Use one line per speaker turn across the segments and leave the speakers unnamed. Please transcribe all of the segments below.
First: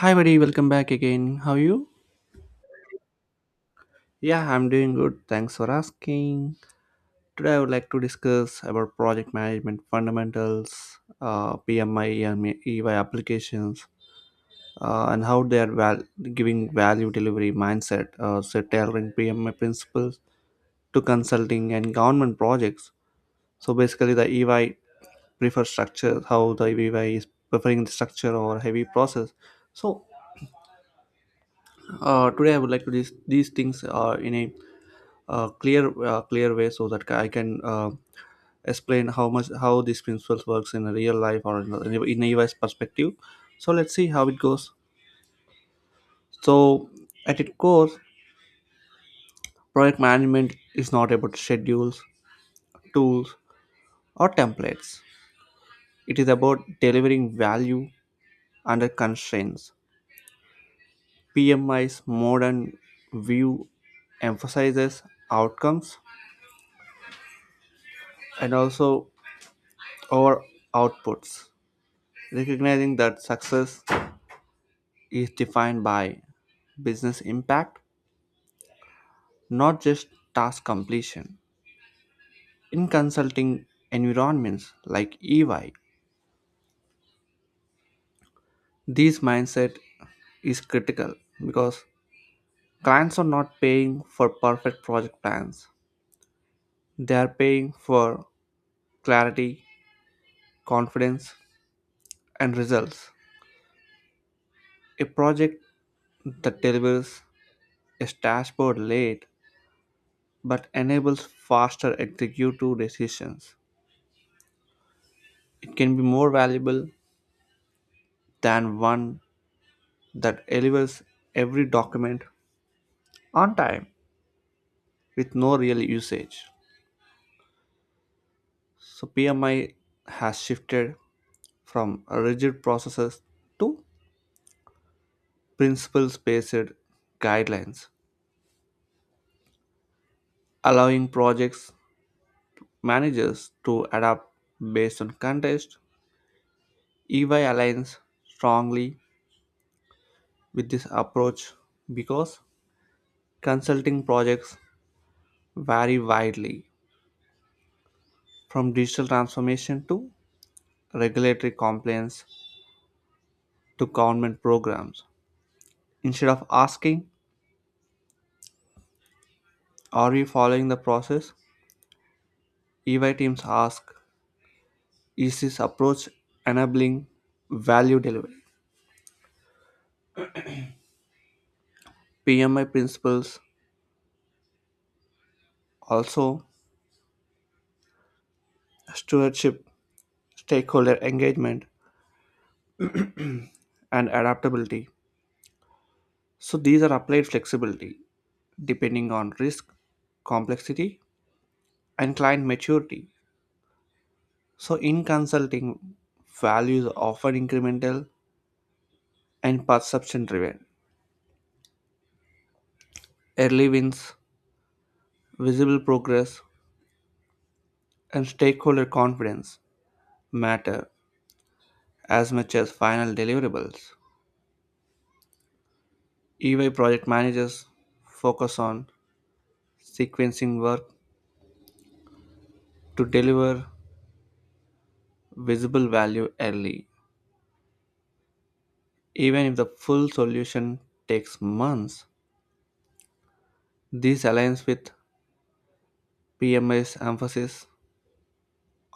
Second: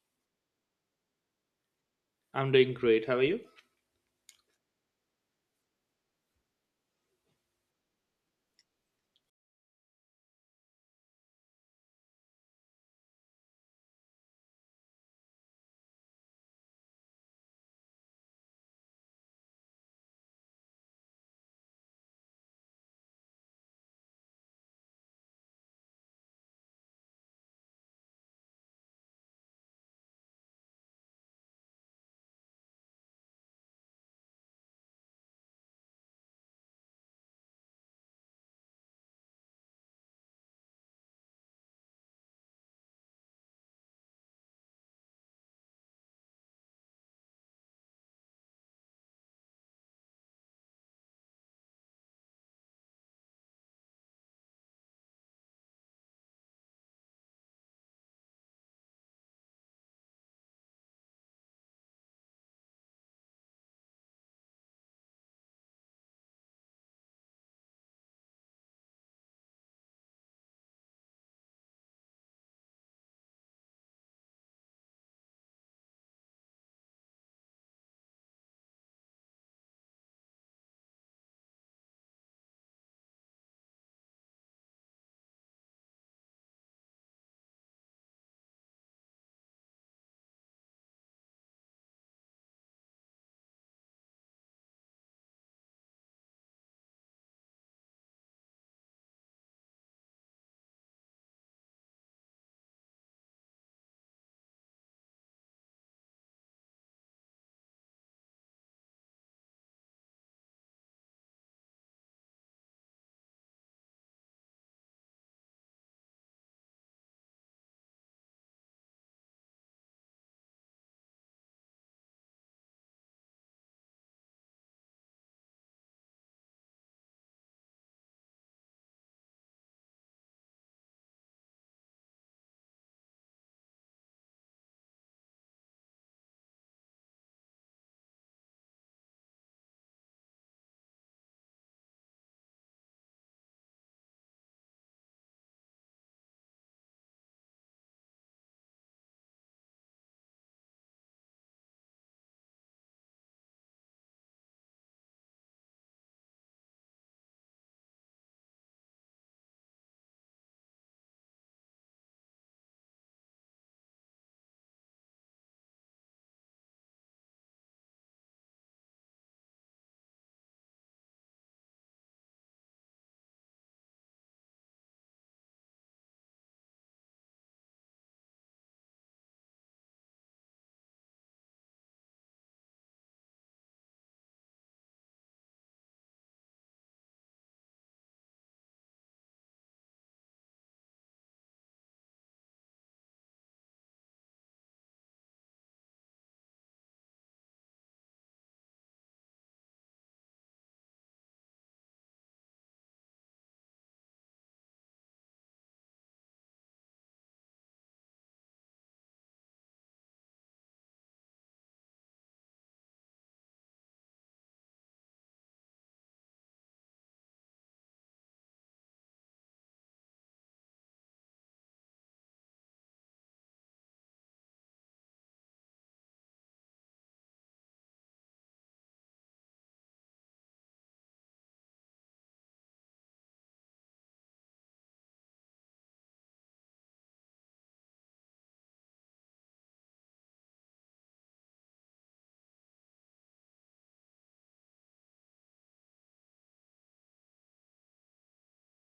Hi, buddy, welcome back again. How are you?
I'm doing great. How are you?
Yeah, I'm doing good. Thanks for asking. Today, I would like to discuss about project management fundamentals, PMI, and EY applications, and how they are giving value delivery mindset, so tailoring PMI principles to consulting and government projects. So, basically, the EY prefers structure, how the EY is preferring the structure or heavy process. So, Today, I would like to these things in a clear clear way so that I can explain how these principles works in real life or in a U S perspective. So let's see how it goes. So at its core, project management is not about schedules, tools, or templates. It is about delivering value under constraints. PMI's modern view emphasizes outcomes and also our outputs, recognizing that success is defined by business impact, not just task completion. In consulting environments like EY, this mindset is critical because clients are not paying for perfect project plans. They are paying for clarity, confidence, and results. A project that delivers a dashboard late but enables faster executive decisions. It can be more valuable than one that delivers every document on time with no real usage. So PMI has shifted from rigid processes to principles-based guidelines, allowing projects managers to adapt based on context. EY aligns strongly with this approach because consulting projects vary widely from digital transformation to regulatory compliance to government programs. Instead of asking, "Are you following the process?" EY teams ask, "Is this approach enabling value delivery?" PMI principles also stewardship, stakeholder engagement, and adaptability. So these are applied flexibility depending on risk, complexity, and client maturity. So, in consulting, values are often incremental and perception driven. Early wins, visible progress, and stakeholder confidence matter as much as final deliverables. EY project managers focus on sequencing work to deliver visible value early. Even if the full solution takes months, this aligns with PMI's emphasis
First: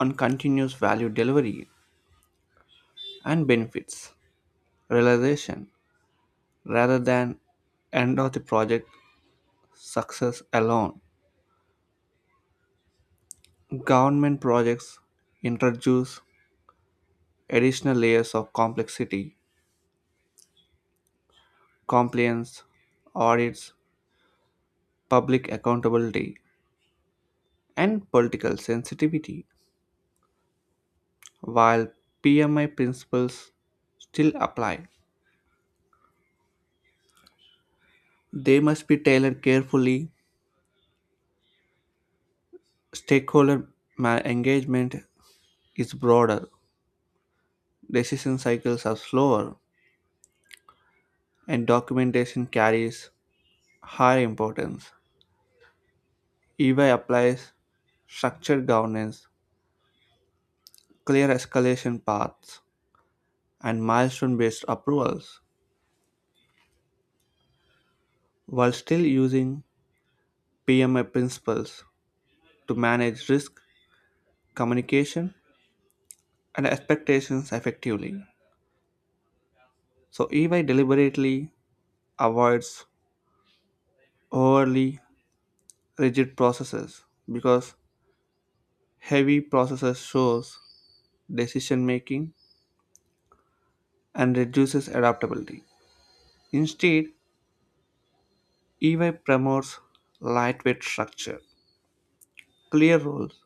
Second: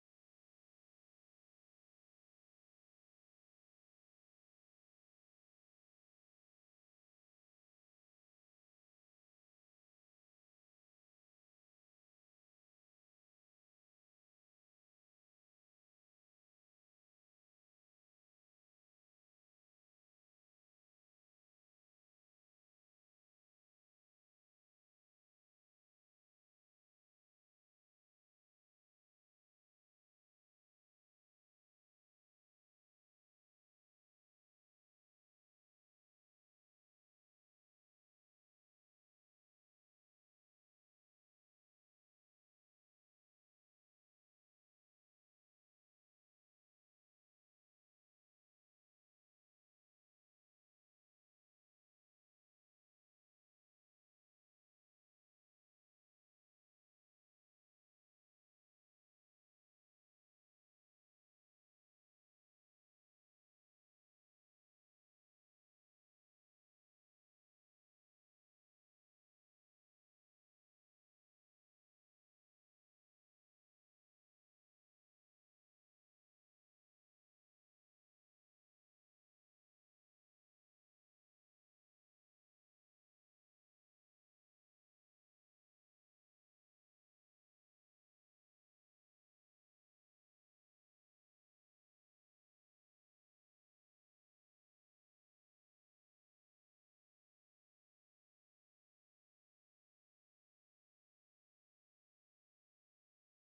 on continuous value delivery and benefits realization rather than end of the project success alone. Government projects introduce additional layers of complexity, compliance, audits, public accountability, and political sensitivity. While PMI principles still apply, they must be tailored carefully. Stakeholder engagement is broader, decision cycles are slower, and documentation carries higher importance. EY applies structured governance, clear escalation paths, and milestone based approvals, while still using PMA principles to manage risk, communication, and expectations effectively. So, EY deliberately avoids overly rigid processes because heavy processes shows decision making and reduces adaptability. Instead, EY promotes lightweight structure, clear roles,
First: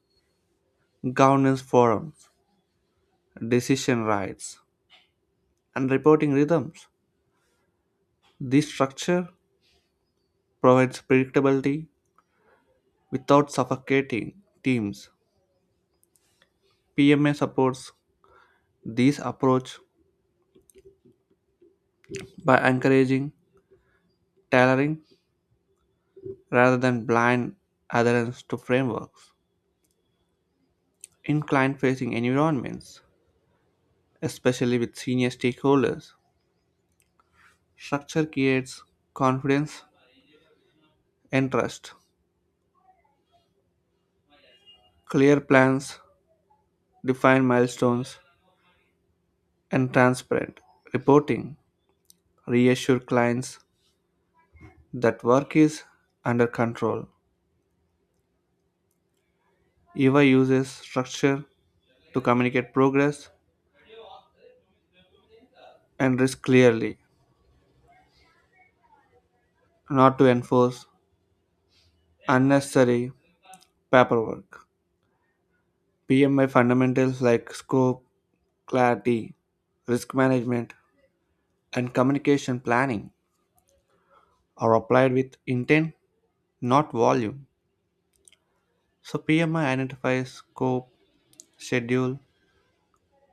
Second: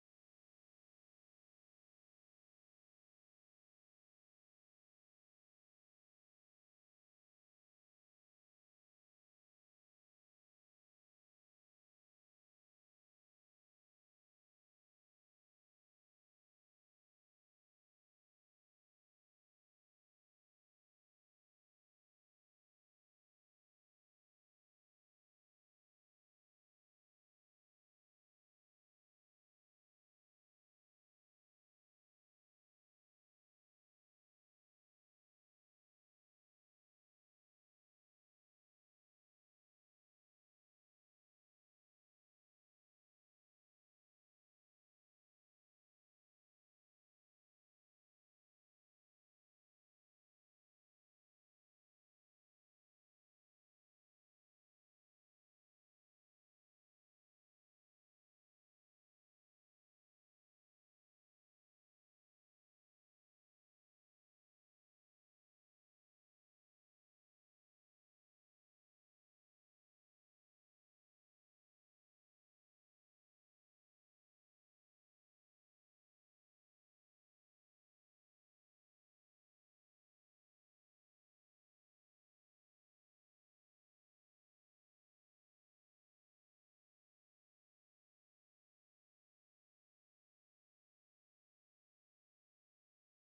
governance forums, decision rights, and reporting rhythms. This structure provides predictability without suffocating teams. PMA supports this approach by encouraging tailoring rather than blind adherence to frameworks. In client facing environments, especially with senior stakeholders, structure creates confidence and trust. Clear plans, defined milestones, and transparent reporting reassure clients that work is under control. Eva uses structure to communicate progress and risk clearly, not to enforce unnecessary paperwork. PMI fundamentals like scope, clarity, risk management, and communication planning are applied with intent, not volume. So, PMI identifies scope, schedule,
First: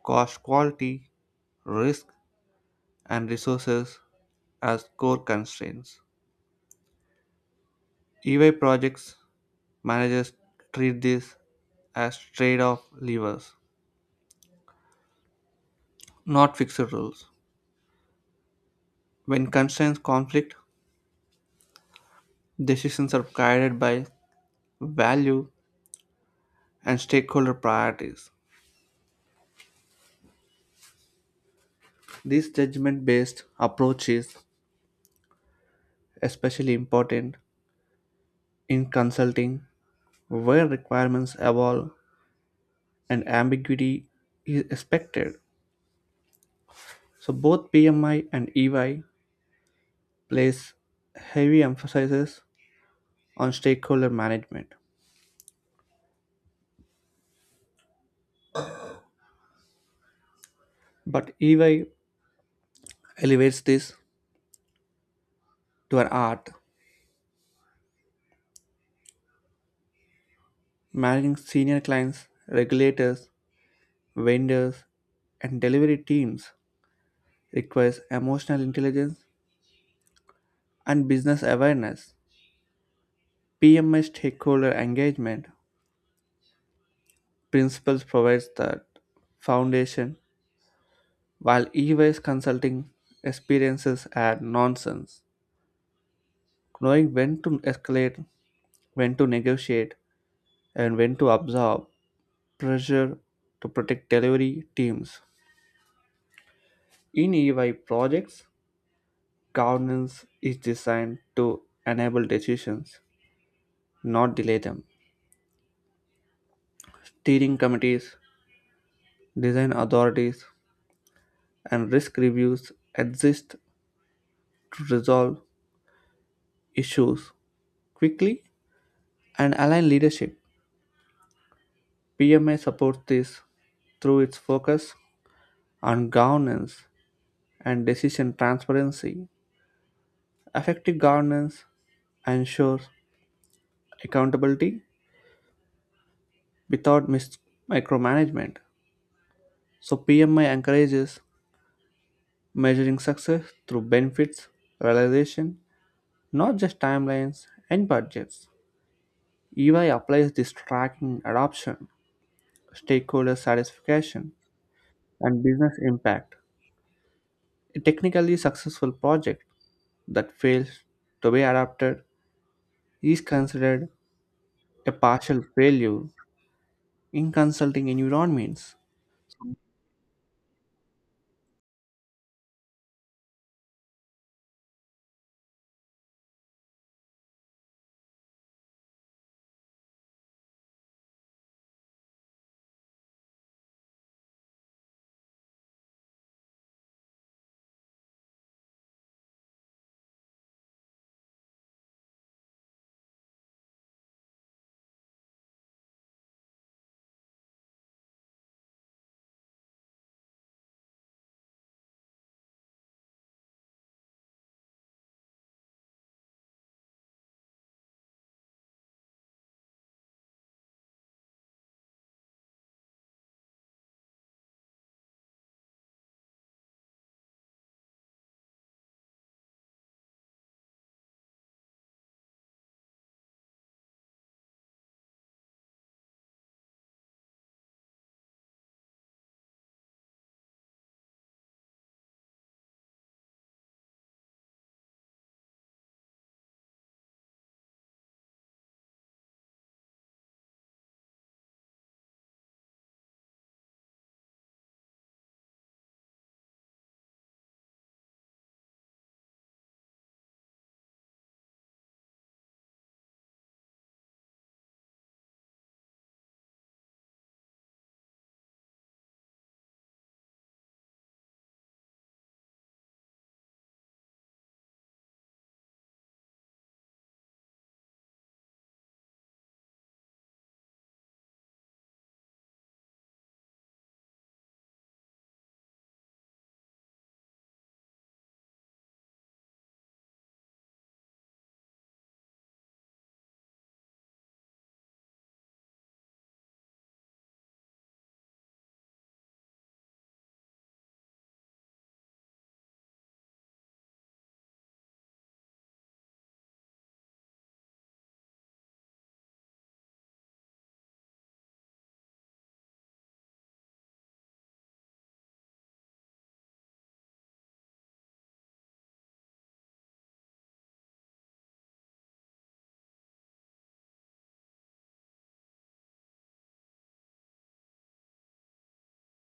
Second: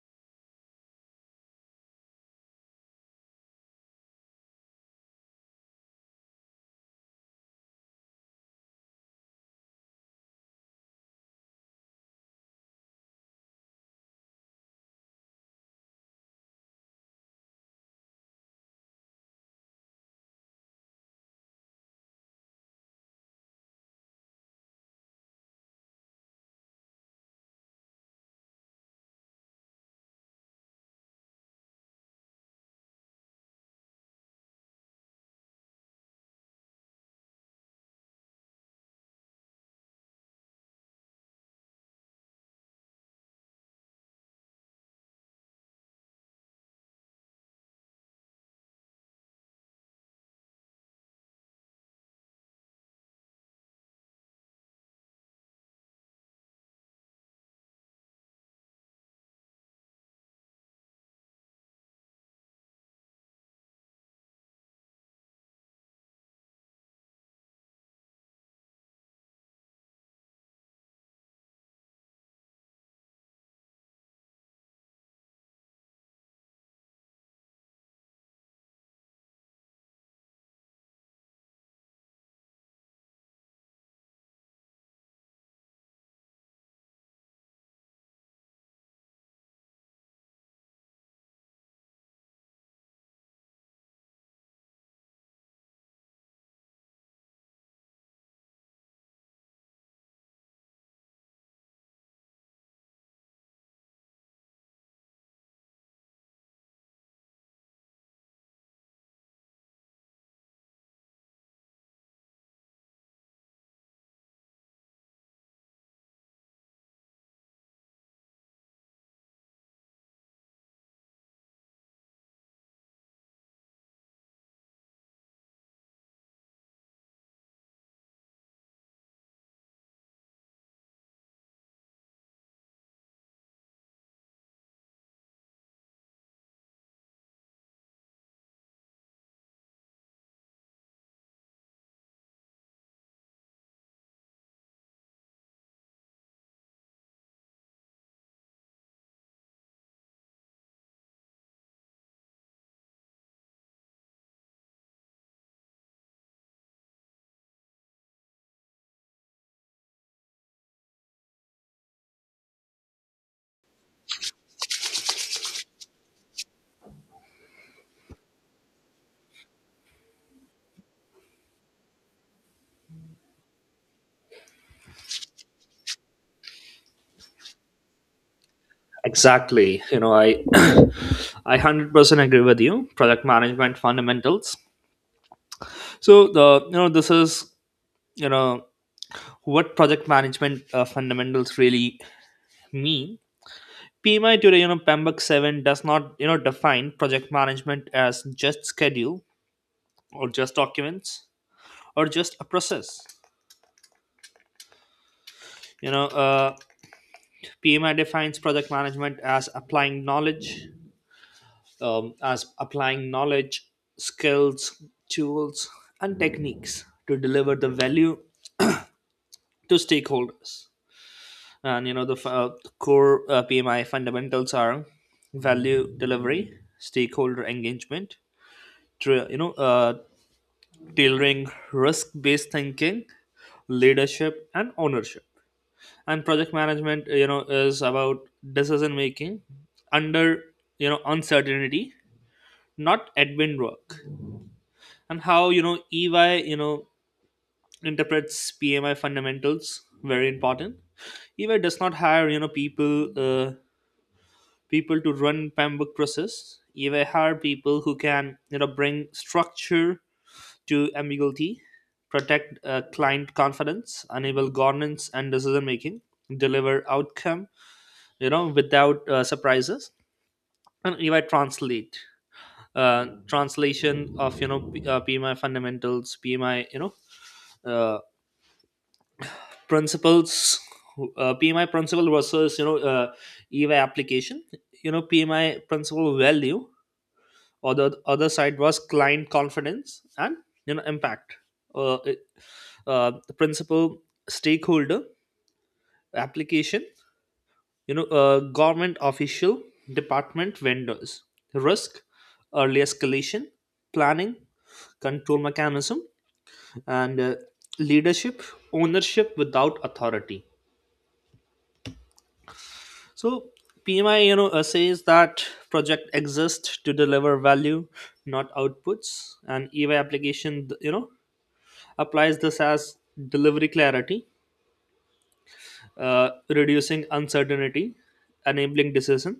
cost, quality, risk, and resources as core constraints. EY projects managers treat this as trade off levers, not fixed rules. When constraints conflict, decisions are guided by value and stakeholder priorities. This judgment based approach is especially important in consulting, where requirements evolve and ambiguity is expected. So, both PMI and EY place heavy emphasis on stakeholder management, but EY elevates this to an art. Managing senior clients, regulators, vendors, and delivery teams requires emotional intelligence and business awareness. PMI stakeholder engagement principles provides that foundation, while e-waste consulting experiences are nonsense. Knowing when to escalate, when to negotiate, and when to absorb pressure to protect delivery teams. In EY projects, governance is designed to enable decisions, not delay them. Steering committees, design authorities, and risk reviews exist to resolve issues quickly and align leadership. PMA supports this through its focus on governance and decision transparency. Effective governance ensures accountability without micromanagement. So PMI encourages measuring success through benefits, realization, not just timelines and budgets. EY applies this tracking adoption, stakeholder satisfaction, and business impact. A technically successful project that fails to be adapted is considered a partial failure in consulting environments.
Exactly. I I 100% agree with you. Project management fundamentals. So the you know this is you know what project management fundamentals really mean. PMI today, PMBOK 7 does not, define project management as just schedule, or just documents, or just a process. You know, uh, PMI defines project management as applying knowledge, um, as applying knowledge, skills, tools, and techniques to deliver the value to stakeholders. And core PMI fundamentals are value delivery, stakeholder engagement, tra- you know uh, tailoring, risk-based thinking, leadership, and ownership. And project management, is about decision making under uncertainty, not admin work. And how EY interprets PMI fundamentals, very important. EY does not hire uh, people to run PEMBROKE process. EY hire people who can bring structure to ambiguity, protect client confidence, enable governance and decision making, deliver outcome without surprises. And EY translate uh, translation of PMI fundamentals. PMI Uh, principles, PMI principle versus eva application. PMI principle value, or the other side was client confidence and impact. uh, it- the principal stakeholder application, government official, department, vendors, risk, early escalation, planning, control mechanism, and leadership, ownership without authority. So PMI, says that project exists to deliver value, not outputs. And EY application, applies this as delivery clarity, reducing uncertainty, enabling decision,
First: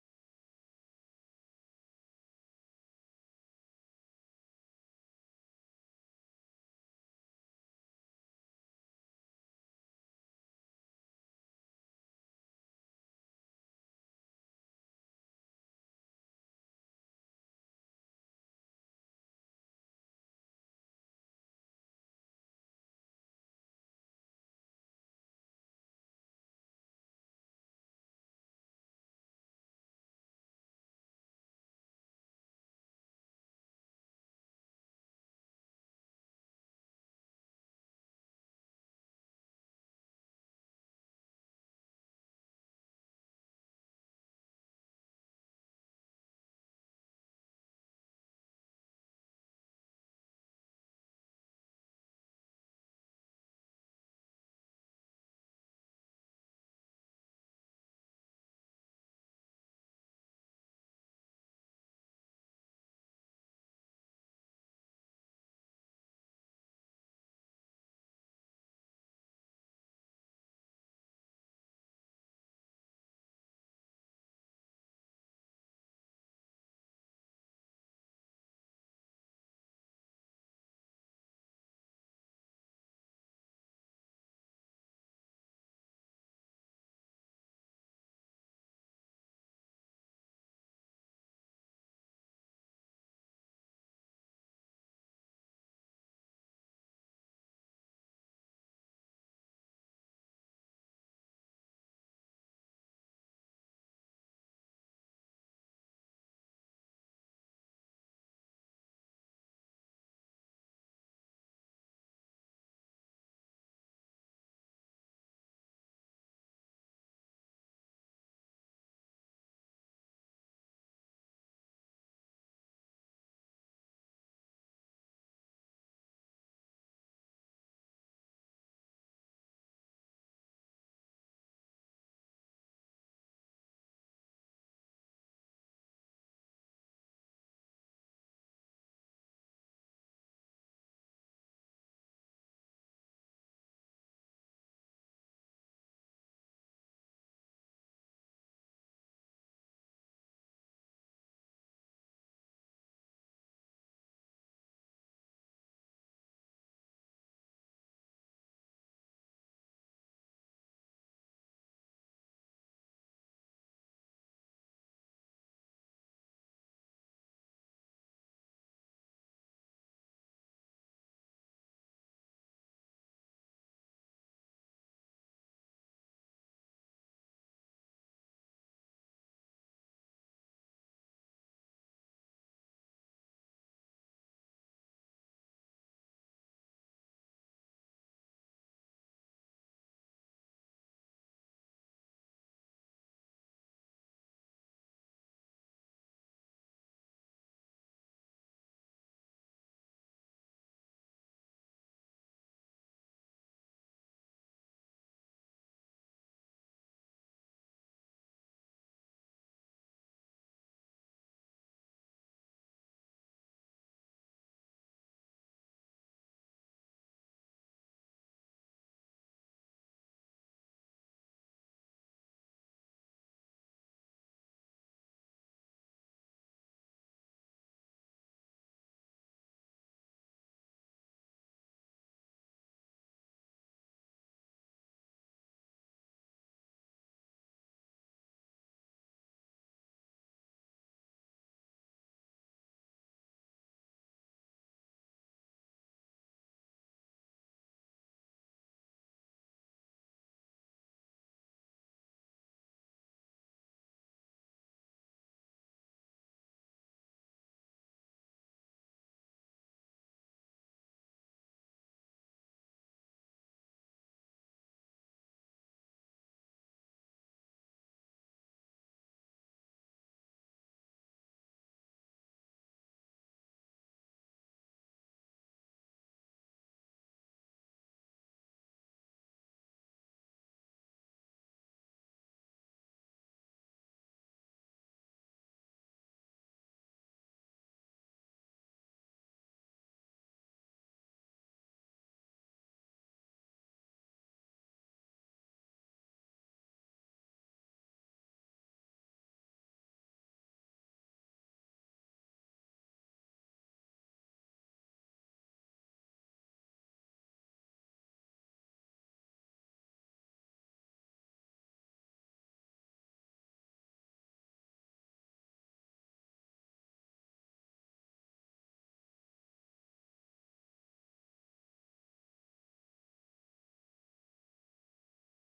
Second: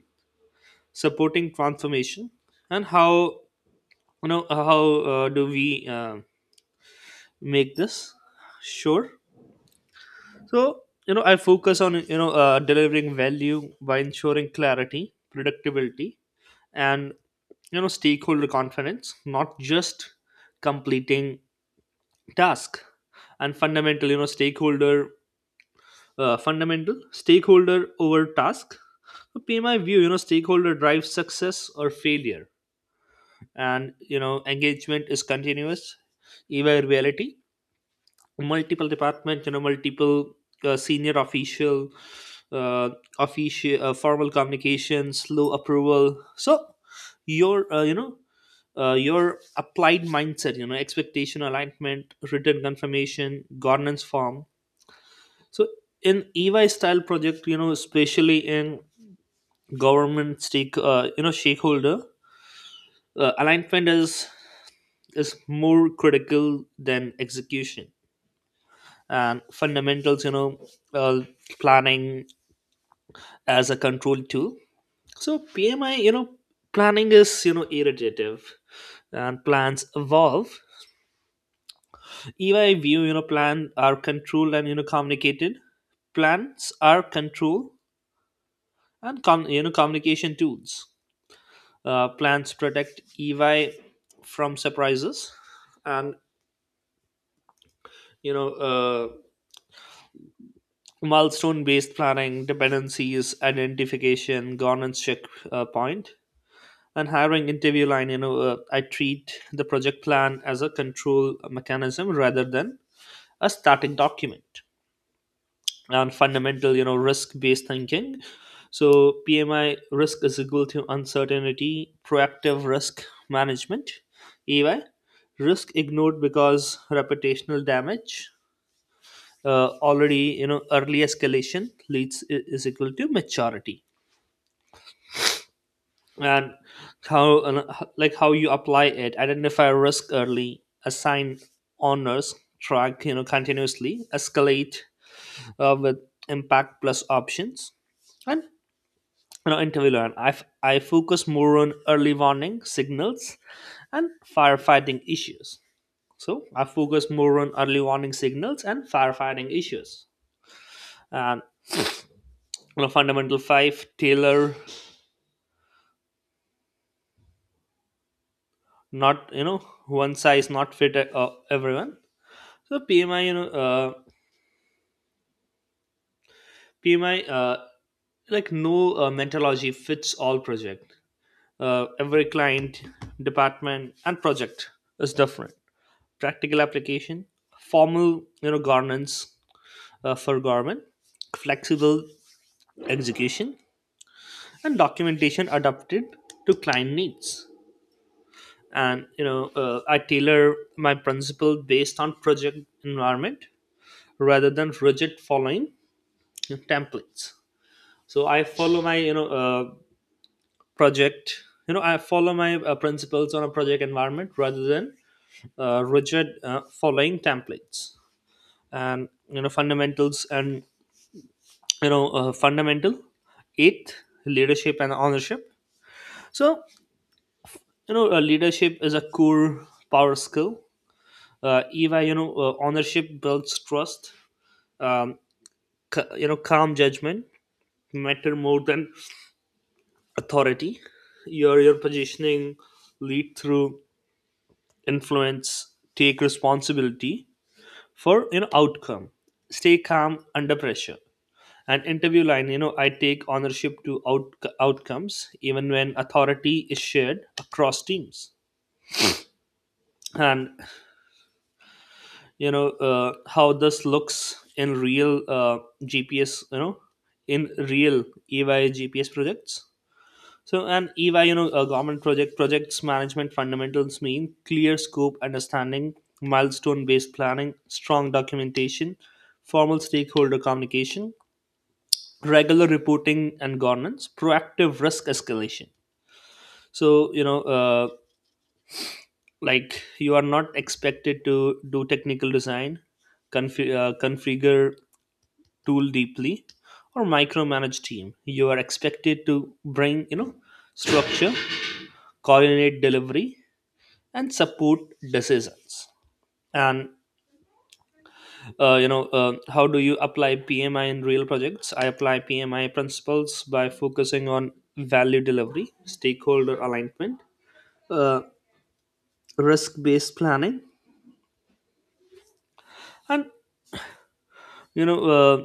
supporting transformation. And how you know uh, how do we make this sure? So I focus on delivering value by ensuring clarity, predictability, and stakeholder confidence, not just completing task. And fundamental, you know stakeholder fundamental stakeholder over task. So pay my view, stakeholder drives success or failure, and engagement is continuous. Evaluability multiple departments, you know multiple senior official, uh, formal communications, slow approval. So your uh, you know your applied mindset, expectation alignment, written confirmation, governance form. So in EY style project, especially in government, stakeholder alignment is more critical than execution. And fundamentals, uh, planning as a control too. So PMI, planning is iterative and plans evolve. Ei view, plan are controlled and communicated. Plans are control and communication tools. Plans protect EY from surprises. And you know uh, milestone based planning, dependencies identification, governance check point. And hiring interview line, I treat the project plan as a control mechanism rather than a static document. And fundamental, risk based thinking. So PMI, risk is equal to uncertainty, proactive risk management. EY, risk ignored because reputational damage already. Early escalation leads, is equal to maturity. And how, like, how you apply it: identify risk early, assign honors, track continuously, escalate with impact plus options. And interview learn, I focus more on early warning signals and firefighting issues. So I focus more on early warning signals and firefighting issues. And fundamental five, tailor, not one size not fit everyone. So PMI, like, no methodology fits all project. Every client, department, and project is different. Practical application, formal, governance for government, flexible execution, and documentation adapted to client needs. And I tailor my principle based on project environment rather than rigid following templates. So I follow my you know project you know I follow my principles on a project environment rather than rigid following templates. And fundamental eighth, leadership and ownership. So leadership is a core power skill. Eva ownership builds trust. um, Calm judgment matter more than authority. Your positioning: lead through influence, take responsibility for outcome, stay calm under pressure. And interview line, I take ownership to outcomes even when authority is shared across teams. And how this looks in real gps you know in real EY GPS projects. So and EY, a government projects management fundamentals mean clear scope, understanding, milestone-based planning, strong documentation, formal stakeholder communication, regular reporting and governance, proactive risk escalation. So like, you are not expected to do technical design, configure tool deeply, or micromanage team. You are expected to bring structure, coordinate delivery, and support decisions. And how do you apply PMI in real projects? I apply PMI principles by focusing on value delivery, stakeholder alignment, uh, risk based planning, and you know uh,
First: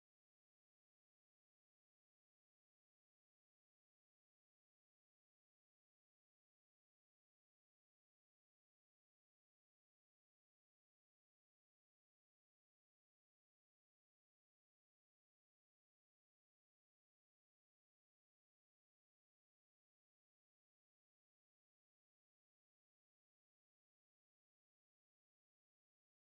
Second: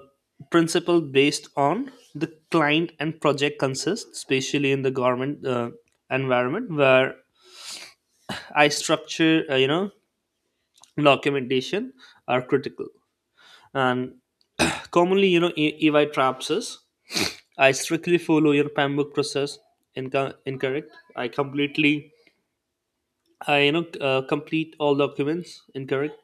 principle based on the client and project consists, especially in the government environment where I structure documentation are critical. And commonly, EY traps us. I strictly follow your PAMBOK process. Incorrect. I completely, I complete all documents. Incorrect.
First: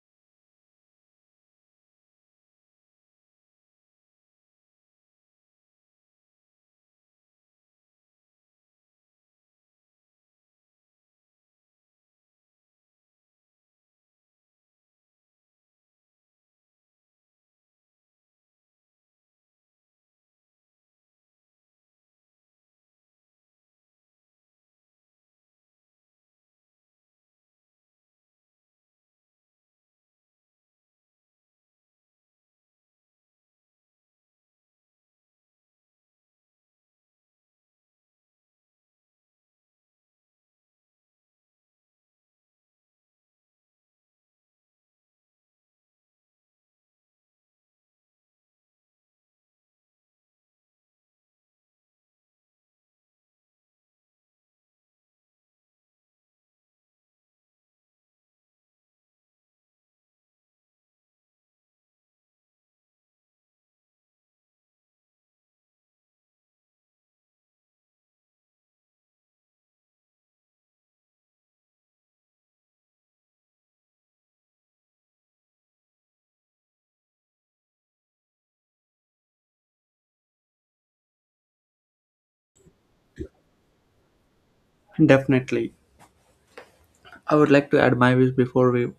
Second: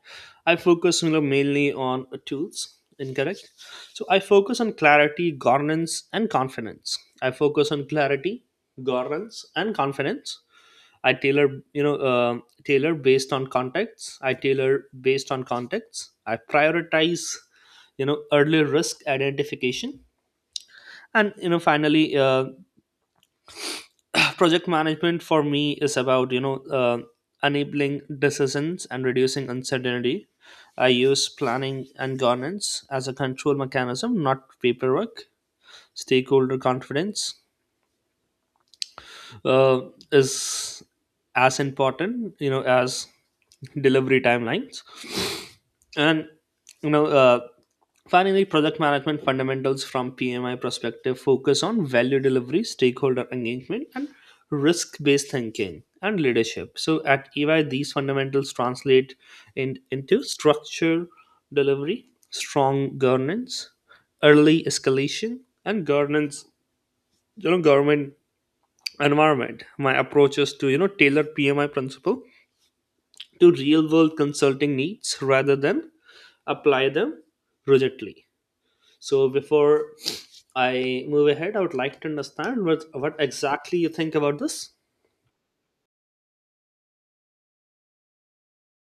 I focus, mainly on tools. Incorrect. So I focus on clarity, governance, and confidence. I focus on clarity, governance, and confidence. I tailor, tailor based on contexts. I tailor based on contexts. I prioritize, early risk identification. And you know finally project management for me is about enabling decisions and reducing uncertainty. I use planning and governance as a control mechanism, not paperwork. Stakeholder confidence uh, is as important as delivery timelines. And you know uh, finally, project management fundamentals from PMI perspective focus on value delivery, stakeholder engagement, and risk based thinking and leadership. So at EY, these fundamentals translate into structure delivery, strong governance, early escalation, and governance. Government environment, my approach is to tailor PMI principle to real world consulting needs rather than apply them rigidly. So before I move ahead, I would like to understand what exactly you think about this.
Definitely. I would like to add my views before we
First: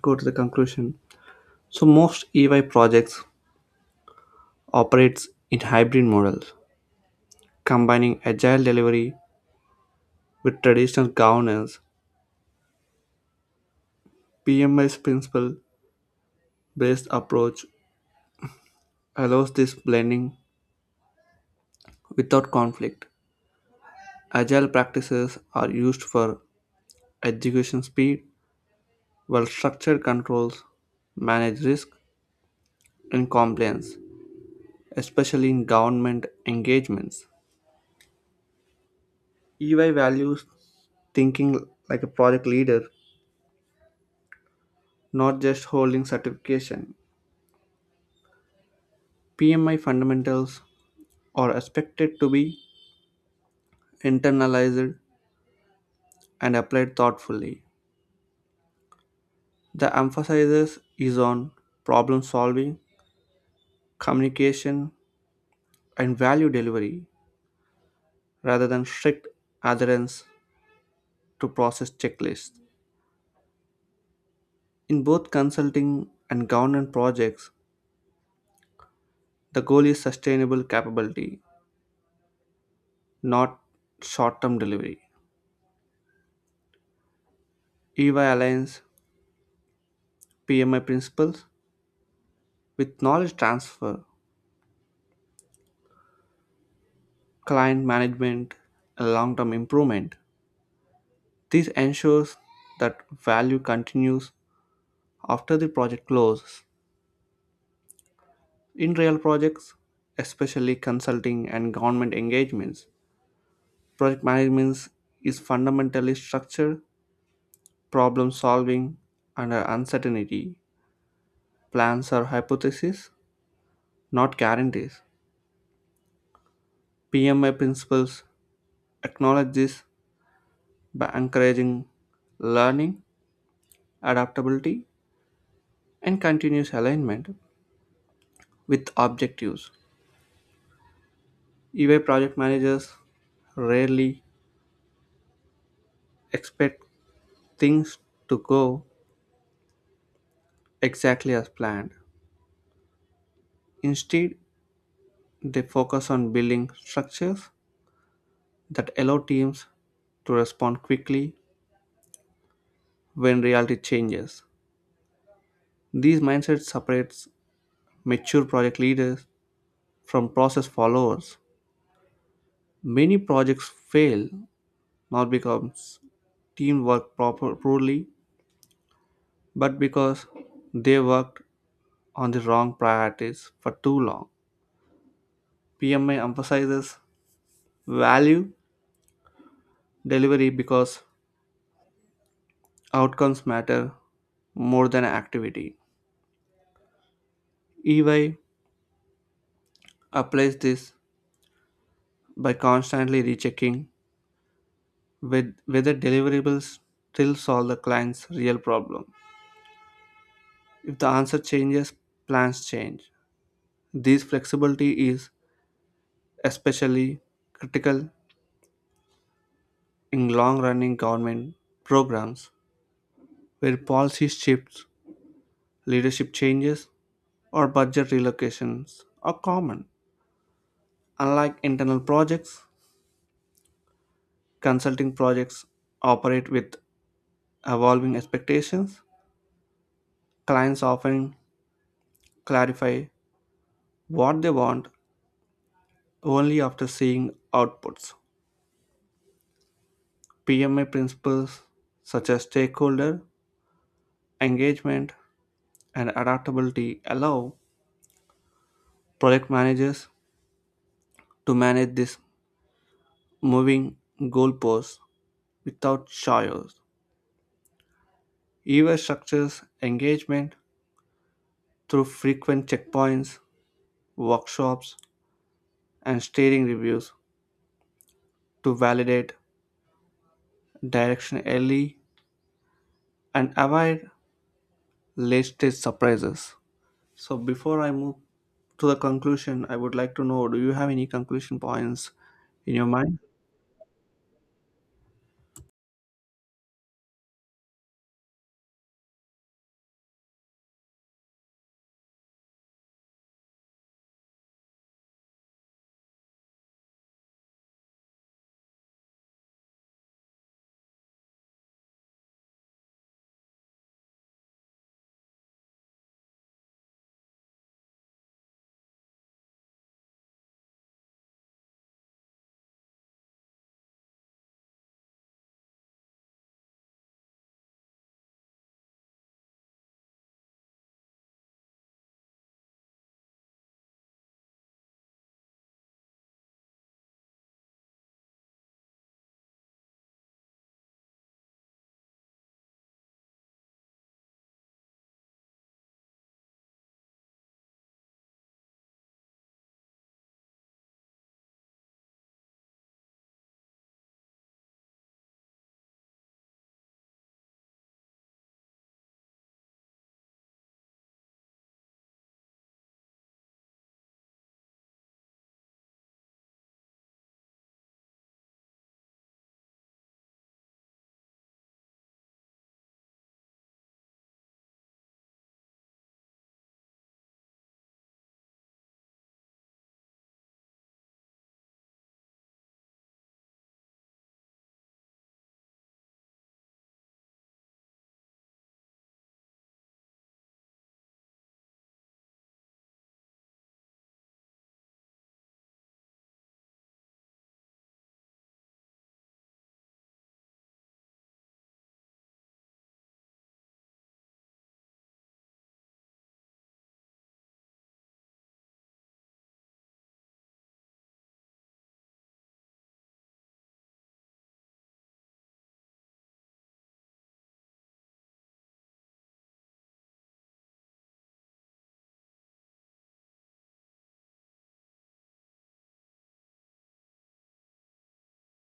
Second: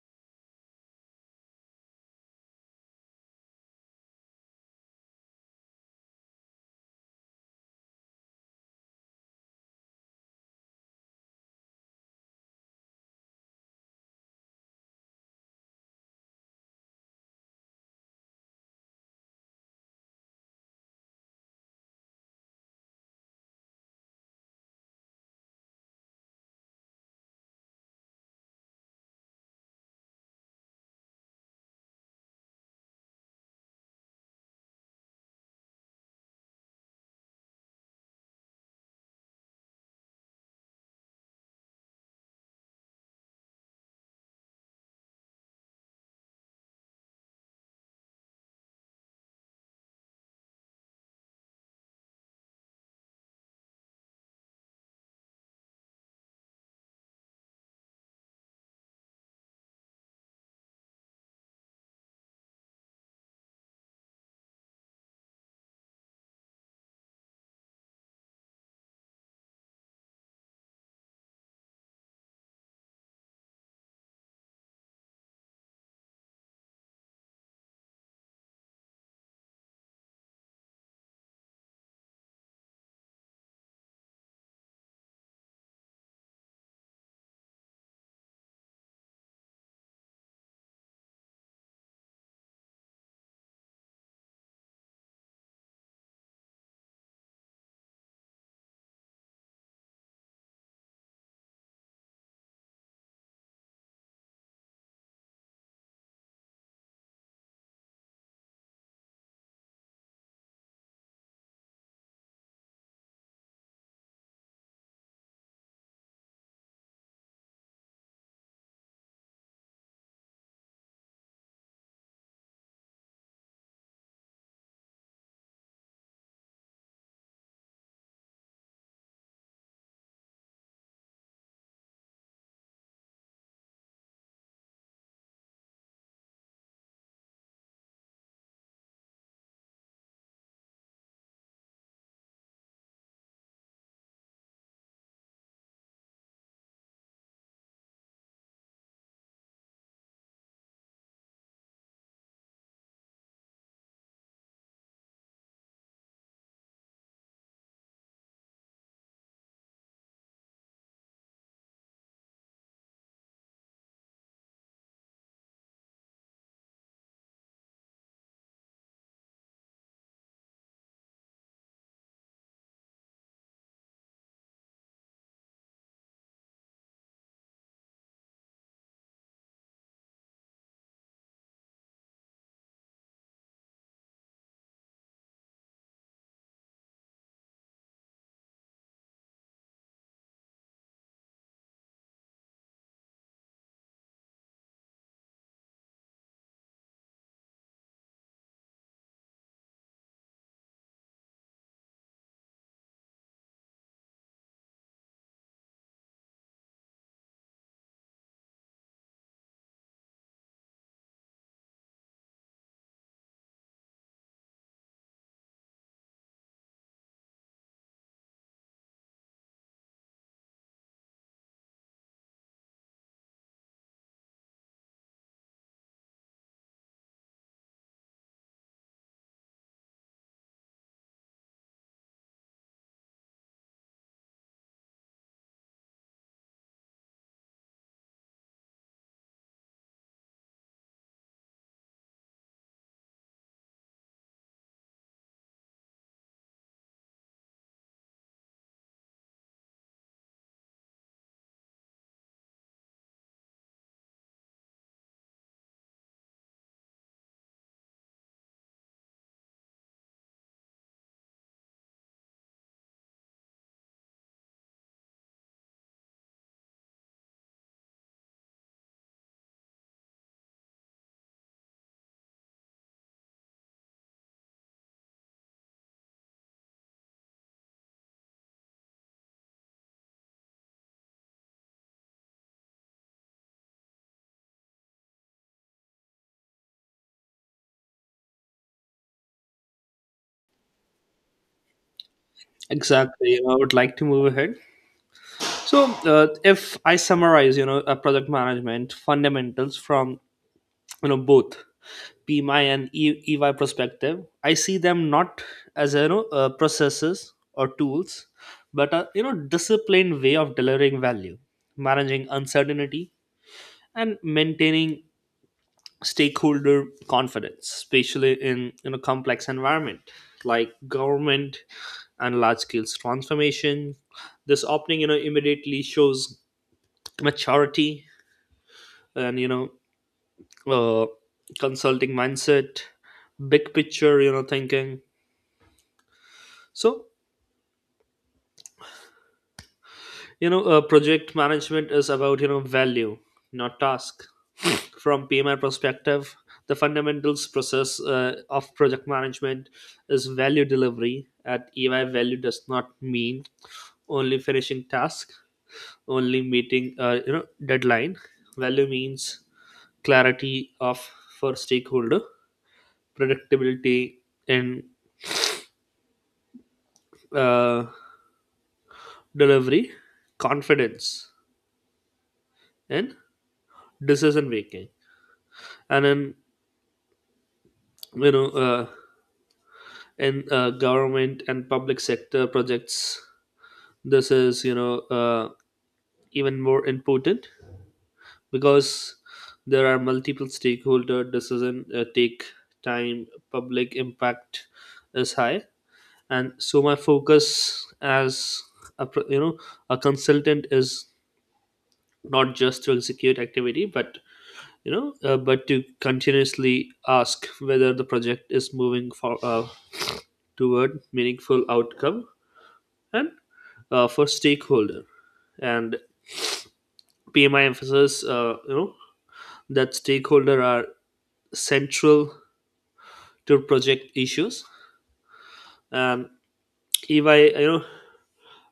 go to the conclusion. So most EY projects operates in hybrid models, combining agile delivery with traditional governance. PMI's principle-based approach allows this blending without conflict. Agile practices are used for execution speed, while structured controls manage risk and compliance, especially in government engagements. EY values thinking like a project leader, not just holding certification. PMI fundamentals are expected to be internalized and applied thoughtfully. The emphasis is on problem solving, communication, and value delivery rather than strict adherence to process checklists. In both consulting and governance projects, the goal is sustainable capability, not short term delivery. EY aligns PMI principles with knowledge transfer, client management, and long term improvement. This ensures that value continues after the project closes. In real projects, especially consulting and government engagements, project management is fundamentally structure, problem solving under uncertainty. Plans are hypotheses, not guarantees. PMI principles acknowledge this by encouraging learning, adaptability, and continuous alignment with objectives. EY project managers rarely expect things to go exactly as planned. Instead, they focus on building structures that allow teams to respond quickly when reality changes. These mindsets separates mature project leaders from process followers. Many projects fail not because teamwork proper poorly, but because they worked on the wrong priorities for too long. PMI emphasizes value delivery because outcomes matter more than activity. EY applies this by constantly rechecking with whether deliverables still solve the client's real problem. If the answer changes, plans change. This flexibility is especially critical in long running government programs where policy shifts, leadership changes, or budget relocations are common. Unlike internal projects, consulting projects operate with evolving expectations, clients often clarify what they want only after seeing outputs. PMI principles such as stakeholder engagement and adaptability allow project managers to manage this moving goalposts without chaos. EVA structures engagement through frequent checkpoints, workshops, and steering reviews to validate direction early and avoid latest surprises. So before I move to the conclusion, I would like to know, do you have any conclusion points in your mind?
Exactly, I would like to move ahead. So if I summarize, project management fundamentals from both PMI and EY perspective, I see them not as processes or tools, but a disciplined way of delivering value, managing uncertainty, and maintaining stakeholder confidence, especially in a complex environment like government and large scale transformation. This opening, immediately shows maturity and uh, consulting mindset, big picture, thinking. So project management is about, value, not task. From PMI perspective, the fundamentals process of project management is value delivery. At EY, value does not mean only finishing task, only meeting, deadline. Value means clarity of for stakeholder, predictability in uh, delivery, confidence in decision making. And in you know and government and public sector projects, this is even more important because there are multiple stakeholder, decision take time, public impact is high. And so my focus as a pro- you know a consultant is not just to execute activity, but but to continuously ask whether the project is moving for toward meaningful outcome and for stakeholder. And PMI emphasizes, that stakeholder are central to project issues. And EY,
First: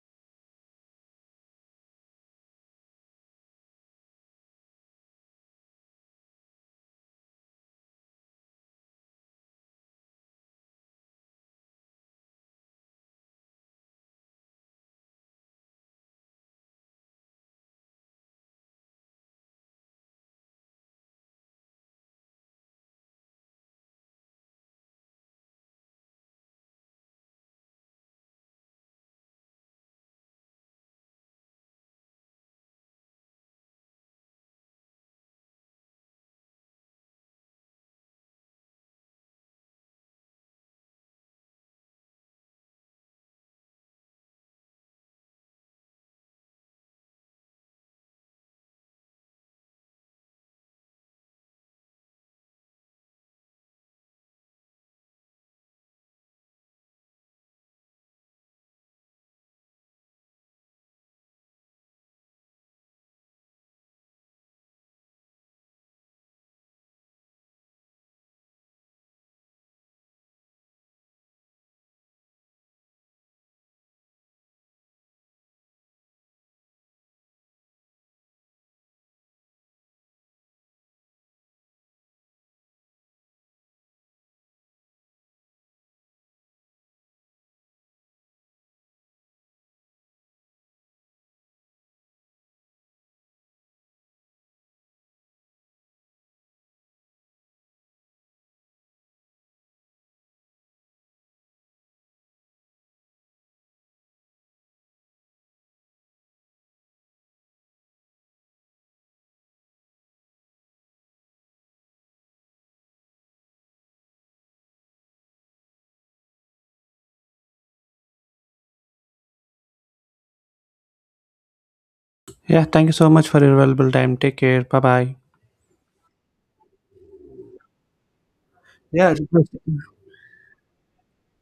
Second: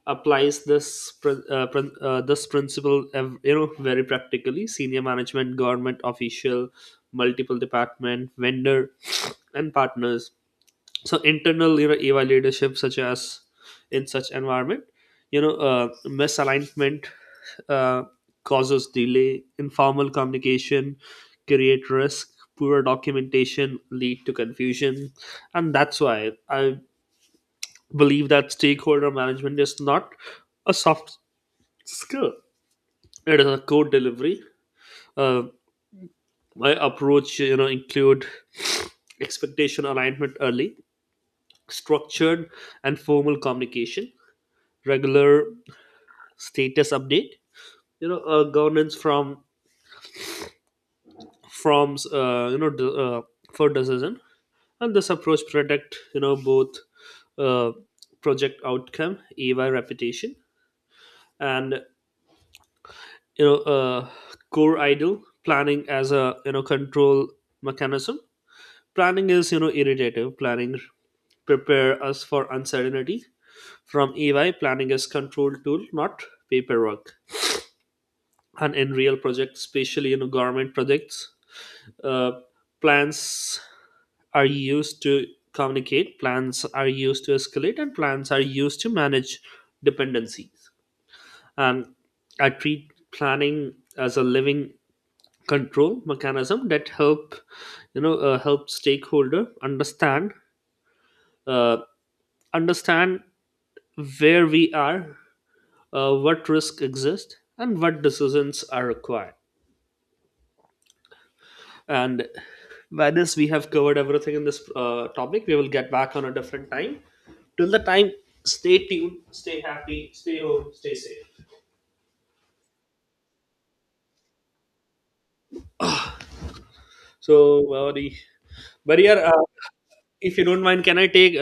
applies this this principle very practically: senior management, government official, multiple department, vendor, and partners. So internal, eva leadership such as in such environment, misalignment uh, causes delay, informal communication create risk, poor documentation lead to confusion. And that's why I believe that stakeholder management is not a soft skill, it is a core delivery. uh, my approach, include expectation alignment early, structured and formal communication, regular status update, governance from forms, for decision. And this approach protect, both uh, project outcome, EY reputation. And you know uh, core idle, planning as a control mechanism. Planning is, irritative planning prepare us for uncertainty. From EY, planning is control tool, not paperwork. And in real projects, especially government projects, uh, plans are used to communicate, plans are used to escalate, and plans are used to manage dependencies. And I treat planning as a living control mechanism that help, help stakeholder understand, uh, understand where we are, what risk exist, and what decisions are required. And by this, we have covered everything in this topic. We will get back on a different time. Till the time, stay tuned, stay happy, stay home, stay safe.
Yeah, thank you so much for your valuable time. Take care. Bye bye.
So, Gauri, but
Yeah,
yeah,
it was-
if you don't mind, can I take a